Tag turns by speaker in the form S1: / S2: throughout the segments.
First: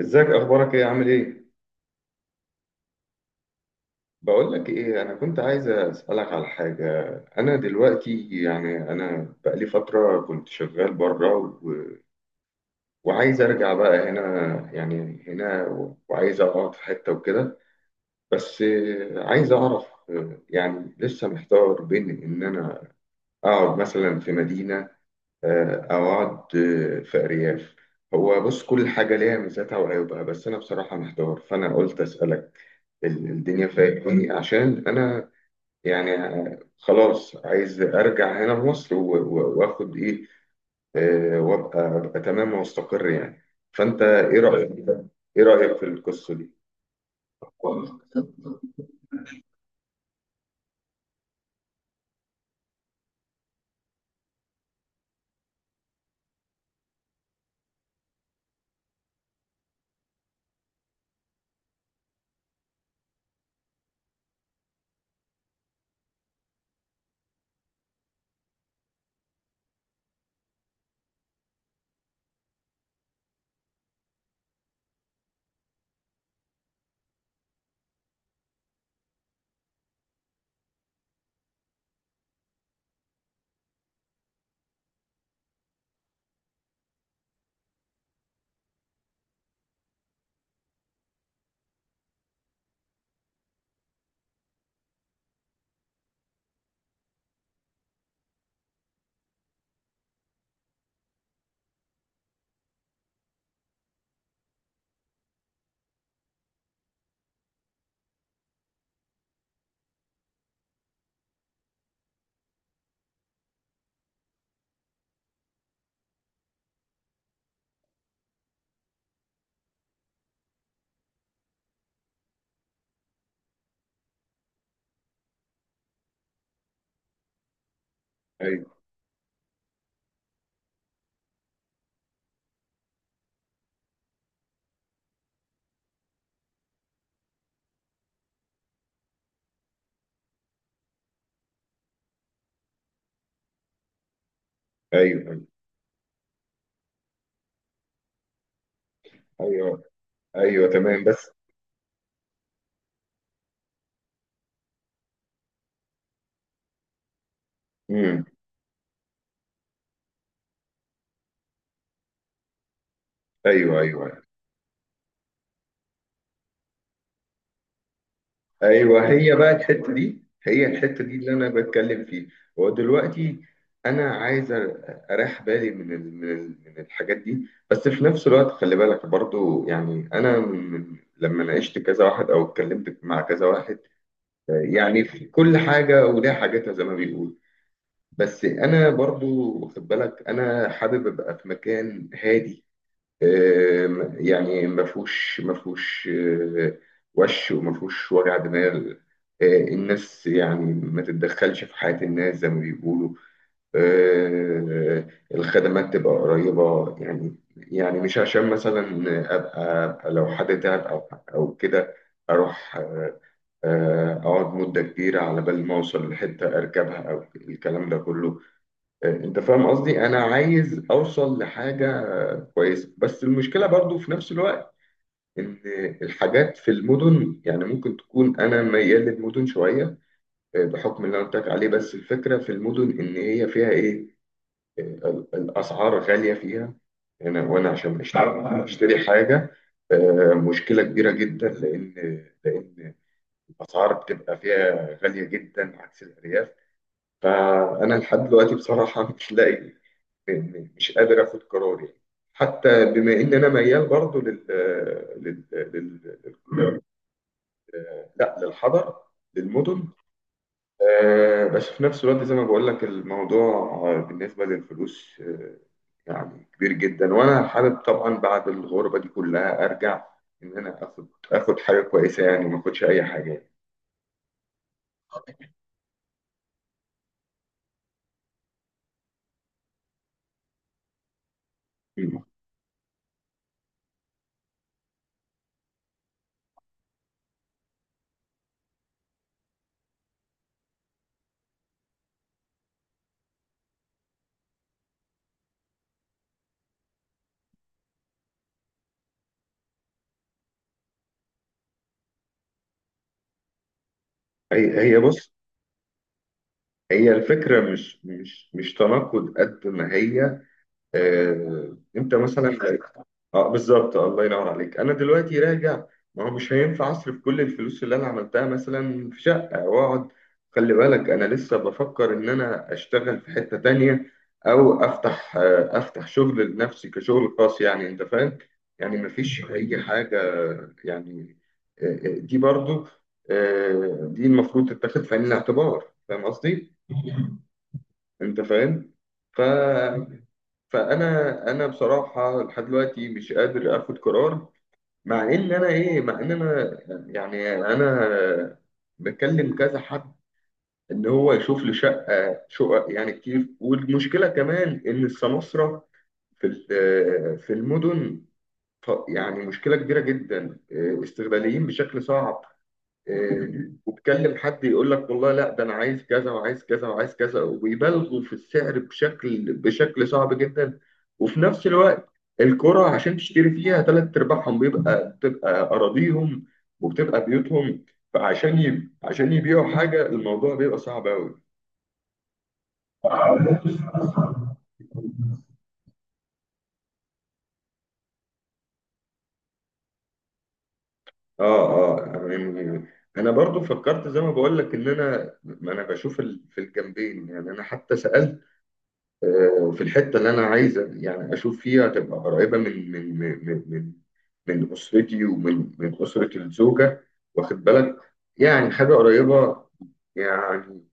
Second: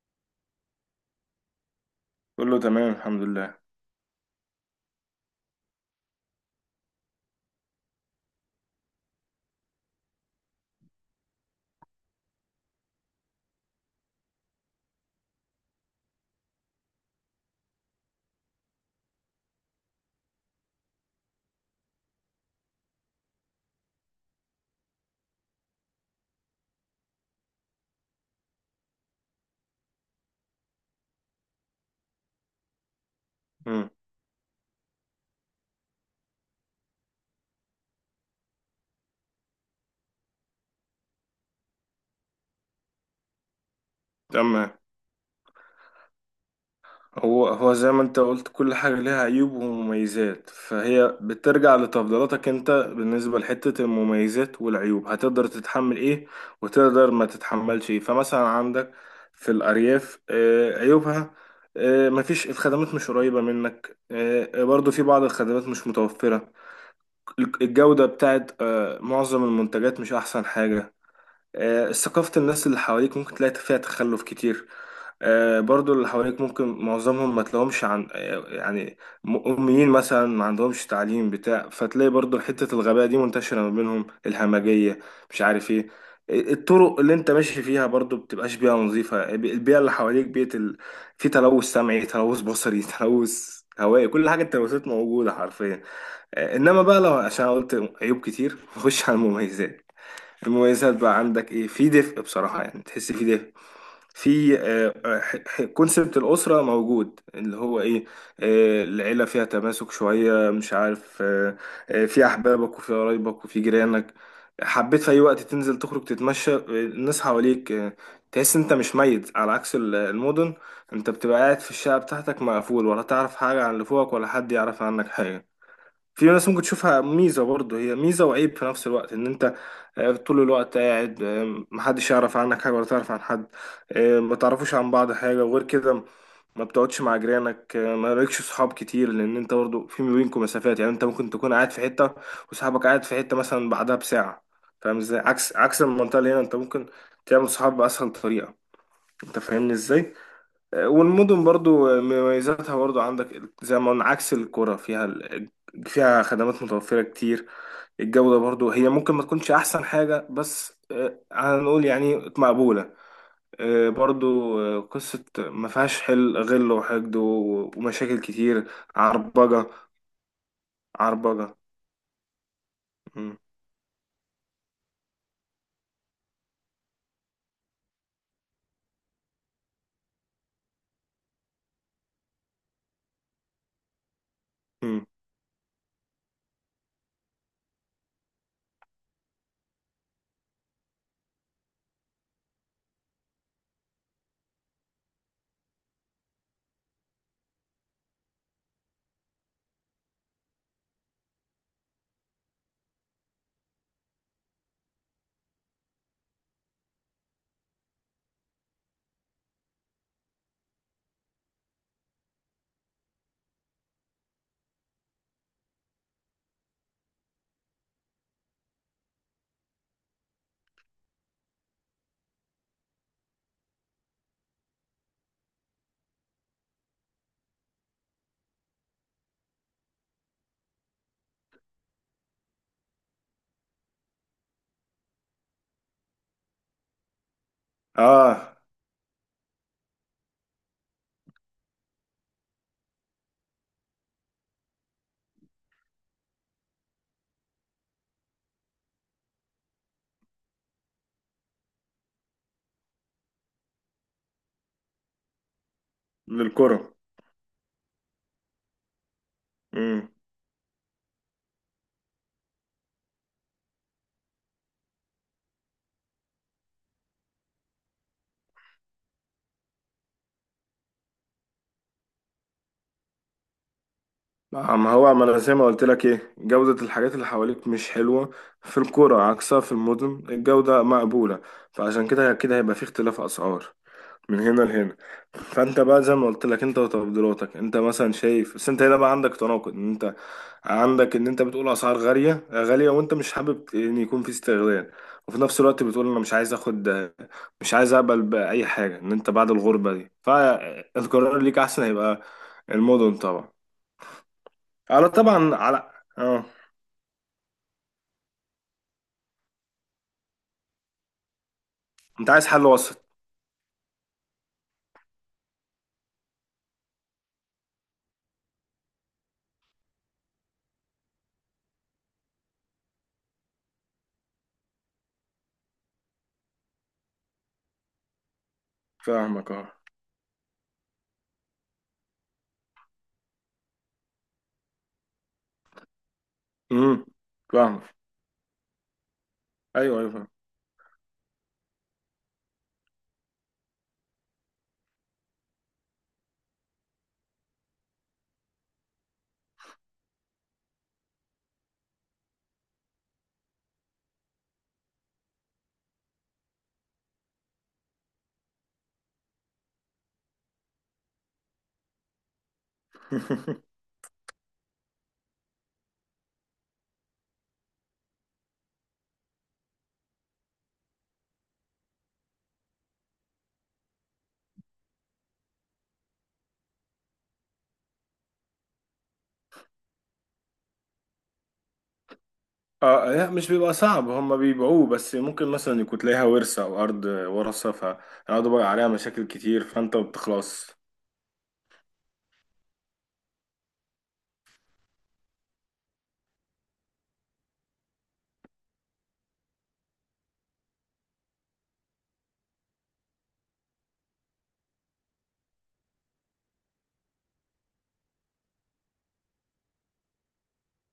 S1: ازيك؟ اخبارك ايه؟ عامل ايه؟
S2: كله تمام الحمد لله.
S1: بقول لك ايه، انا كنت عايز اسالك على حاجه. انا دلوقتي، يعني انا بقالي فتره كنت شغال بره وعايز ارجع بقى هنا. يعني هنا، وعايز اقعد في حته وكده. بس عايز اعرف، يعني لسه محتار بين ان انا اقعد مثلا في مدينه، او اقعد في ارياف. هو بص، كل حاجه ليها ميزاتها وعيوبها، بس انا بصراحه محتار فانا قلت اسالك. الدنيا
S2: امم
S1: فايقاني عشان انا يعني خلاص عايز ارجع هنا لمصر و- و- واخد ايه، وابقى تمام واستقر يعني. فانت ايه رايك؟
S2: تمام.
S1: ايه رايك في القصه دي؟
S2: هو زي ما انت قلت، كل حاجة ليها عيوب ومميزات، فهي بترجع لتفضيلاتك انت. بالنسبة لحتة المميزات والعيوب، هتقدر تتحمل ايه وتقدر ما تتحملش ايه؟ فمثلا عندك في الأرياف عيوبها مفيش الخدمات، مش قريبة منك. برضو في بعض الخدمات مش متوفرة. الجودة بتاعت معظم المنتجات مش أحسن حاجة. ثقافة الناس اللي حواليك ممكن تلاقي فيها تخلف كتير. برضو اللي حواليك ممكن معظمهم ما تلاقيهمش عن يعني أميين مثلا، ما عندهمش تعليم بتاع، فتلاقي برضو حتة الغباء دي منتشرة ما بينهم، الهمجية، مش عارف ايه. الطرق اللي انت ماشي فيها برضو بتبقاش بيئة نظيفة. البيئة اللي حواليك بيئة في تلوث سمعي، تلوث بصري، تلوث هوائي، كل حاجة، التلوثات موجودة حرفيا. انما بقى، لو عشان قلت عيوب كتير نخش على المميزات. المميزات بقى عندك ايه؟ في دفء بصراحة، يعني تحس في دفء، في كونسبت الأسرة موجود، اللي هو ايه، العيلة فيها تماسك شوية، مش عارف في أحبابك وفي قرايبك وفي جيرانك. حبيت في أي وقت تنزل، تخرج، تتمشى، الناس حواليك، تحس انت مش ميت، على عكس المدن. انت بتبقى قاعد في الشقة بتاعتك مقفول، ولا تعرف حاجة عن اللي فوقك، ولا حد يعرف عنك حاجة. في ناس ممكن تشوفها ميزة برضه، هي ميزة وعيب في
S1: ايوه،
S2: نفس الوقت، ان انت طول الوقت قاعد، محدش يعرف عنك حاجة ولا تعرف عن حد، ما تعرفوش عن بعض حاجة. وغير كده، ما بتقعدش مع جيرانك، ما لكش صحاب كتير، لان انت برضه في ما بينكم مسافات. يعني انت ممكن تكون قاعد في حتة وصاحبك قاعد في حتة مثلا بعدها بساعة. فاهم ازاي؟
S1: ايوه، ايوه،
S2: عكس المنطقة اللي هنا، انت ممكن تعمل صحاب بأسهل طريقة. انت فاهمني
S1: ايوه،
S2: ازاي؟
S1: أيوه، تمام بس.
S2: والمدن برضو مميزاتها، برضو عندك زي ما قلنا عكس القرى. فيها فيها خدمات متوفرة كتير.
S1: امم.
S2: الجودة برضو هي ممكن ما تكونش أحسن حاجة، بس هنقول يعني مقبولة.
S1: ايوه، ايوه، أيوه.
S2: برضو قصة ما فيهاش حل غل وحقد ومشاكل كتير.
S1: ايوه، هي بقى
S2: عربجة،
S1: الحته دي، هي الحته دي اللي انا
S2: عربجة.
S1: بتكلم فيها. هو
S2: مم.
S1: دلوقتي انا عايز اريح بالي من الحاجات دي، بس في نفس الوقت خلي بالك برضو، يعني انا من لما ناقشت كذا واحد او اتكلمت مع كذا واحد، يعني
S2: مم.
S1: في كل حاجه وليها حاجاتها زي ما بيقول. بس انا برضو واخد بالك انا حابب ابقى في مكان هادي. يعني ما فيهوش، آه، وما فيهوش وجع دماغ. الناس يعني ما تتدخلش في حياة الناس زي ما بيقولوا. آه، الخدمات تبقى قريبة، يعني مش عشان مثلا أبقى لو حد تعب أو كده أروح، أقعد مدة كبيرة على بال ما أوصل لحتة أركبها أو الكلام ده كله. انت فاهم قصدي، انا عايز اوصل لحاجه كويسه. بس المشكله برضو في نفس الوقت ان الحاجات في المدن، يعني ممكن تكون انا ميال للمدن شويه، بحكم اللي انا قلت لك عليه. بس الفكره في المدن ان هي فيها ايه، الاسعار غاليه فيها. انا، وانا عشان اشتري
S2: اه،
S1: حاجه، مشكله كبيره جدا، لان الاسعار بتبقى فيها غاليه جدا عكس الارياف. فانا لحد دلوقتي بصراحه مش لاقي، مش قادر اخد قرار يعني. حتى بما ان انا ميال برضو لل لل
S2: للقرى.
S1: لل- لا، للحضر، للمدن، بس في نفس الوقت زي ما بقول لك الموضوع، بالنسبة للفلوس، يعني كبير جدا. وانا حابب طبعا بعد الغربة دي كلها ارجع ان انا اخد حاجة كويسة يعني، وما اخدش اي حاجة يعني.
S2: ما هو ما انا زي ما قلت لك، ايه جودة الحاجات اللي حواليك مش حلوة في القرى، عكسها في المدن، الجودة مقبولة، فعشان
S1: مم.
S2: كده كده هيبقى في اختلاف اسعار من هنا لهنا. فانت بقى زي ما قلت لك، انت وتفضيلاتك انت، مثلا شايف. بس انت هنا بقى عندك تناقض، ان انت عندك ان انت بتقول اسعار غالية غالية وانت مش حابب ان يكون في استغلال، وفي نفس الوقت بتقول انا مش عايز اخد، مش عايز اقبل باي حاجة ان انت بعد الغربة دي. فالقرار ليك احسن هيبقى المدن طبعا،
S1: هي
S2: على
S1: بص،
S2: طبعا على، اه.
S1: هي الفكرة مش تناقض قد ما هي، انت
S2: انت عايز
S1: مثلا.
S2: حل وسط.
S1: اه، بالظبط، الله ينور عليك. انا دلوقتي راجع، ما هو مش هينفع اصرف كل الفلوس اللي انا عملتها مثلا في شقه واقعد. خلي بالك انا لسه بفكر ان انا اشتغل في حته تانية، او افتح افتح شغل لنفسي كشغل خاص، يعني انت فاهم يعني ما فيش
S2: فاهمك، اه.
S1: اي حاجه يعني. دي برضو، دي المفروض تتاخد في عين الاعتبار، فاهم قصدي؟
S2: امم فاهمك.
S1: انت فاهم. ف
S2: ايوه ايوه فاهم.
S1: فانا بصراحه لحد دلوقتي مش قادر اخد قرار، مع ان انا، يعني انا بكلم كذا حد ان هو يشوف لي شقه، شقق يعني كتير. والمشكله كمان ان السماسره في ال- في المدن، يعني مشكله كبيره جدا، استغلاليين بشكل صعب. وتكلم حد يقول لك والله لا، ده انا عايز كذا وعايز كذا وعايز كذا، وبيبالغوا في السعر بشكل صعب جدا. وفي نفس الوقت الكرة عشان تشتري فيها تلات ارباعهم بتبقى اراضيهم وبتبقى بيوتهم، عشان يبيعوا حاجة الموضوع بيبقى صعب قوي.
S2: اه، لا مش
S1: اه،
S2: بيبقى صعب، هما بيبيعوه، بس ممكن مثلا يكون تلاقيها ورثة، او ارض ورثة، فيقعدوا بقى عليها مشاكل كتير فانت بتخلص.
S1: اه، يعني انا برضو فكرت زي ما بقول لك ان انا، ما انا بشوف في الجنبين، يعني انا حتى سألت، في الحته اللي انا عايز يعني اشوف فيها تبقى قريبه من من من اسرتي، من اسره الزوجه، واخد بالك، يعني حاجه قريبه يعني.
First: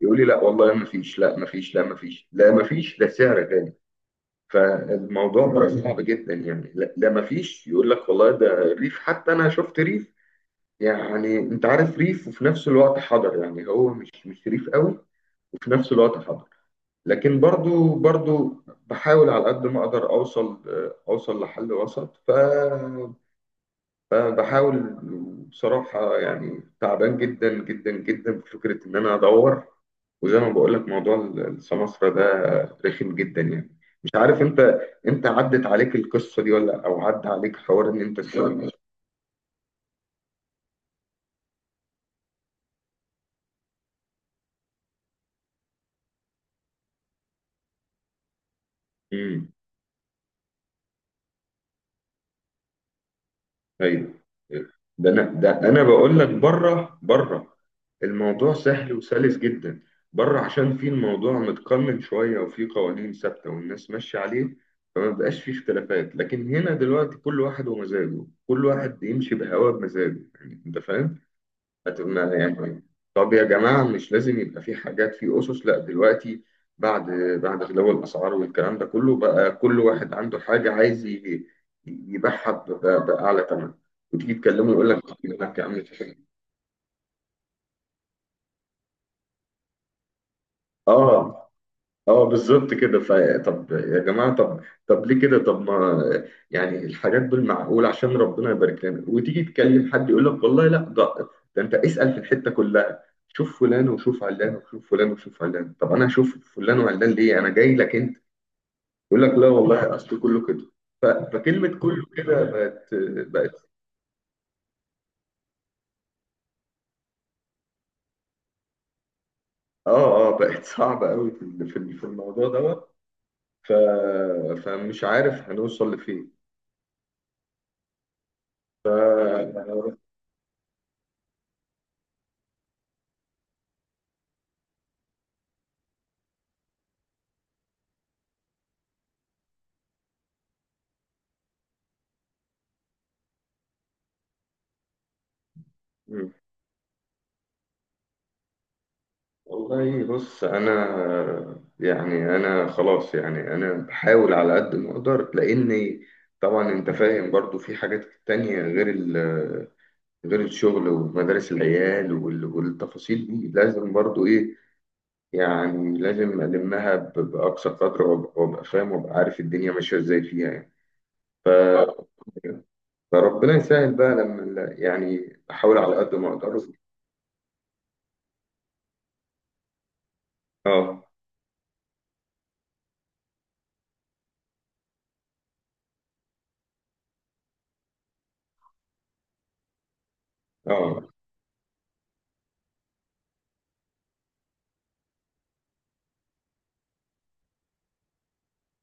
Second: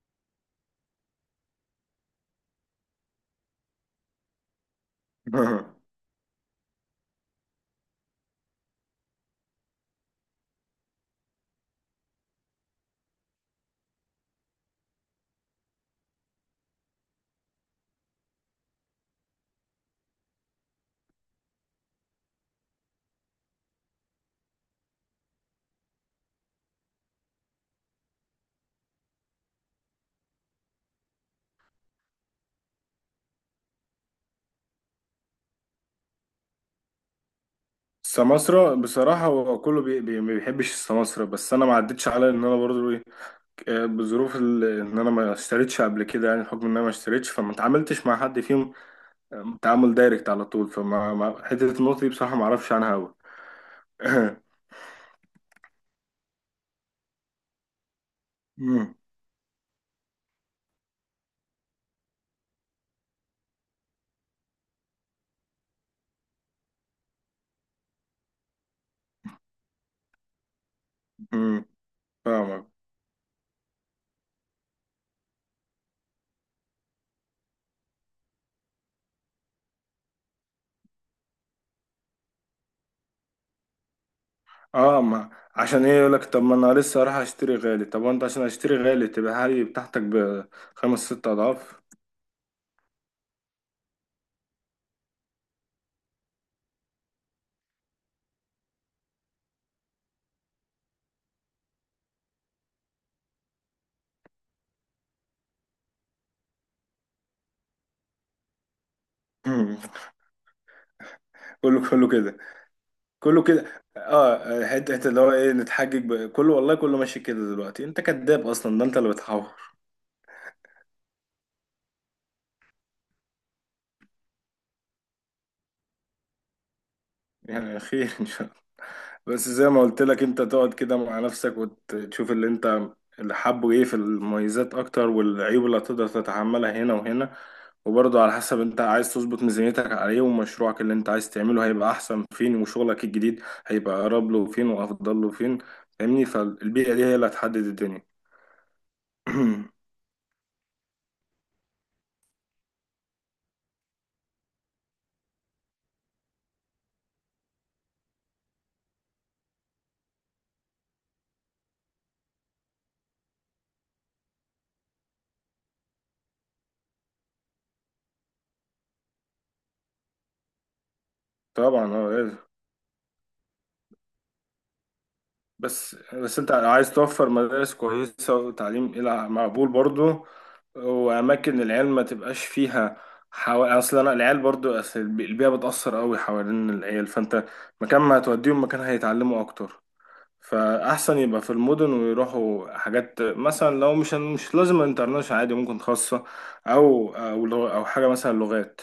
S1: يقول لي لا والله ما فيش، لا ما فيش، لا ما فيش، لا ما فيش ده سعر غالي. فالموضوع بقى صعب جدا يعني. لا, لا ما فيش، يقول لك والله ده الريف. حتى انا شفت ريف، يعني انت عارف ريف وفي نفس الوقت حضر، يعني هو مش ريف قوي وفي نفس الوقت حضر. لكن برضو، برضو بحاول على قد ما اقدر اوصل، لحل وسط. فبحاول، بصراحة يعني تعبان جدا جدا جدا بفكرة ان انا ادور. وزي ما بقول لك موضوع السمسرة ده رخم جدا، يعني مش عارف انت عدت عليك القصة دي ولا، او عدى عليك حوار ان انت تشتغل؟
S2: السماسرة بصراحة هو كله بي بي ما بيحبش السماسرة، بس أنا ما عدتش على إن أنا برضو إيه، بظروف إن أنا ما اشتريتش قبل كده. يعني بحكم إن أنا ما اشتريتش، فما اتعاملتش مع حد فيهم تعامل دايركت على طول، فما حتة النقطة دي بصراحة ما اعرفش عنها أوي.
S1: ايوه، أيوه. ده انا بقول لك بره، بره الموضوع سهل
S2: مم،
S1: وسلس جدا. بره عشان في الموضوع متقنن شويه، وفي قوانين ثابته والناس ماشيه عليه، فما بقاش فيه اختلافات. لكن هنا دلوقتي كل واحد ومزاجه، كل واحد يمشي بهواه بمزاجه، يعني انت فاهم،
S2: مم، فاهمك،
S1: يعني طب يا جماعة، مش لازم يبقى في حاجات، في أسس؟ لا دلوقتي بعد، غلو الأسعار والكلام ده كله بقى كل واحد عنده حاجة عايز يبيعها ب- ب- بأعلى ثمن، وتيجي تكلمه يقول لك
S2: اه.
S1: طب،
S2: ما
S1: يقول لك يا عم
S2: عشان
S1: في
S2: ايه؟ يقولك
S1: حاجة.
S2: طب ما انا لسه رايح اشتري غالي، طب وانت عشان اشتري غالي تبقى هاي بتاعتك بخمس ست
S1: اه،
S2: اضعاف؟
S1: اه، بالظبط كده. طب يا جماعه، طب، ليه كده؟ طب ما يعني الحاجات بالمعقول عشان ربنا يبارك لنا. وتيجي تكلم حد يقول لك والله لا، ده ده انت اسال في الحته كلها، شوف فلان وشوف علان وشوف فلان وشوف علان. طب انا اشوف فلان وعلان ليه، انا جاي لك انت. يقول لك لا
S2: مم.
S1: والله اصل كله كده. ف- فكلمه
S2: كله
S1: كله
S2: كله كده،
S1: كده بقت،
S2: كله
S1: بقت
S2: كده، اه. حتة حتة اللي هو ايه، نتحجج كله، والله كله ماشي كده دلوقتي. انت كذاب اصلا، ده انت اللي بتحور.
S1: اه، اه، بقت صعبه قوي في في الموضوع دوت. ف فمش عارف هنوصل لفين.
S2: يعني خير. بس زي ما قلت لك، انت تقعد كده مع نفسك وتشوف اللي انت اللي حابه ايه في المميزات اكتر، والعيوب اللي هتقدر تتحملها هنا وهنا. وبرضه على حسب انت عايز تظبط ميزانيتك على ايه، ومشروعك اللي انت عايز تعمله هيبقى احسن فين، وشغلك الجديد هيبقى اقرب له فين وافضل له فين. فاهمني؟ فالبيئة دي هي اللي هتحدد الدنيا.
S1: والله بص انا يعني، انا خلاص يعني انا بحاول على قد ما اقدر، لاني طبعا انت فاهم برضو في حاجات تانية غير غير الشغل ومدارس العيال والتفاصيل دي لازم برضو ايه، يعني لازم المها باقصى قدر، وابقى فاهم وابقى عارف الدنيا ماشيه ازاي فيها يعني.
S2: طبعا اه لازم.
S1: فربنا يسهل بقى، لما يعني بحاول
S2: بس
S1: على قد ما
S2: بس
S1: اقدر.
S2: انت عايز توفر مدارس كويسة وتعليم إلى مقبول برضو،
S1: اه،
S2: وأماكن العيال ما تبقاش فيها أصل أنا العيال برضو، أصل البيئة بتأثر أوي حوالين العيال، فأنت مكان ما هتوديهم، مكان هيتعلموا أكتر.
S1: اه،
S2: فأحسن يبقى في المدن، ويروحوا حاجات مثلا، لو مش مش لازم انترناشونال عادي، ممكن خاصة أو أو أو حاجة مثلا لغات.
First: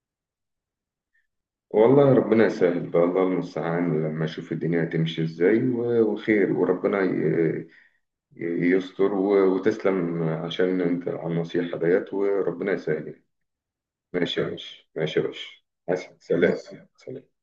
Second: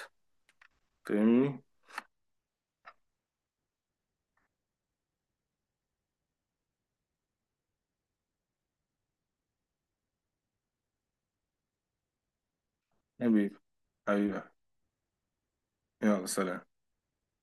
S2: فاهمني؟
S1: والله ربنا يسهل بقى، الله المستعان لما اشوف الدنيا هتمشي ازاي وخير. ي- يستر، وتسلم عشان انت على النصيحة ديت، وربنا يسهل.
S2: حبيبي،
S1: ماشي
S2: حبيبي.
S1: يا باشا، ماشي يا باشا. حسن،
S2: يلا
S1: سلام.
S2: سلام.
S1: سلام.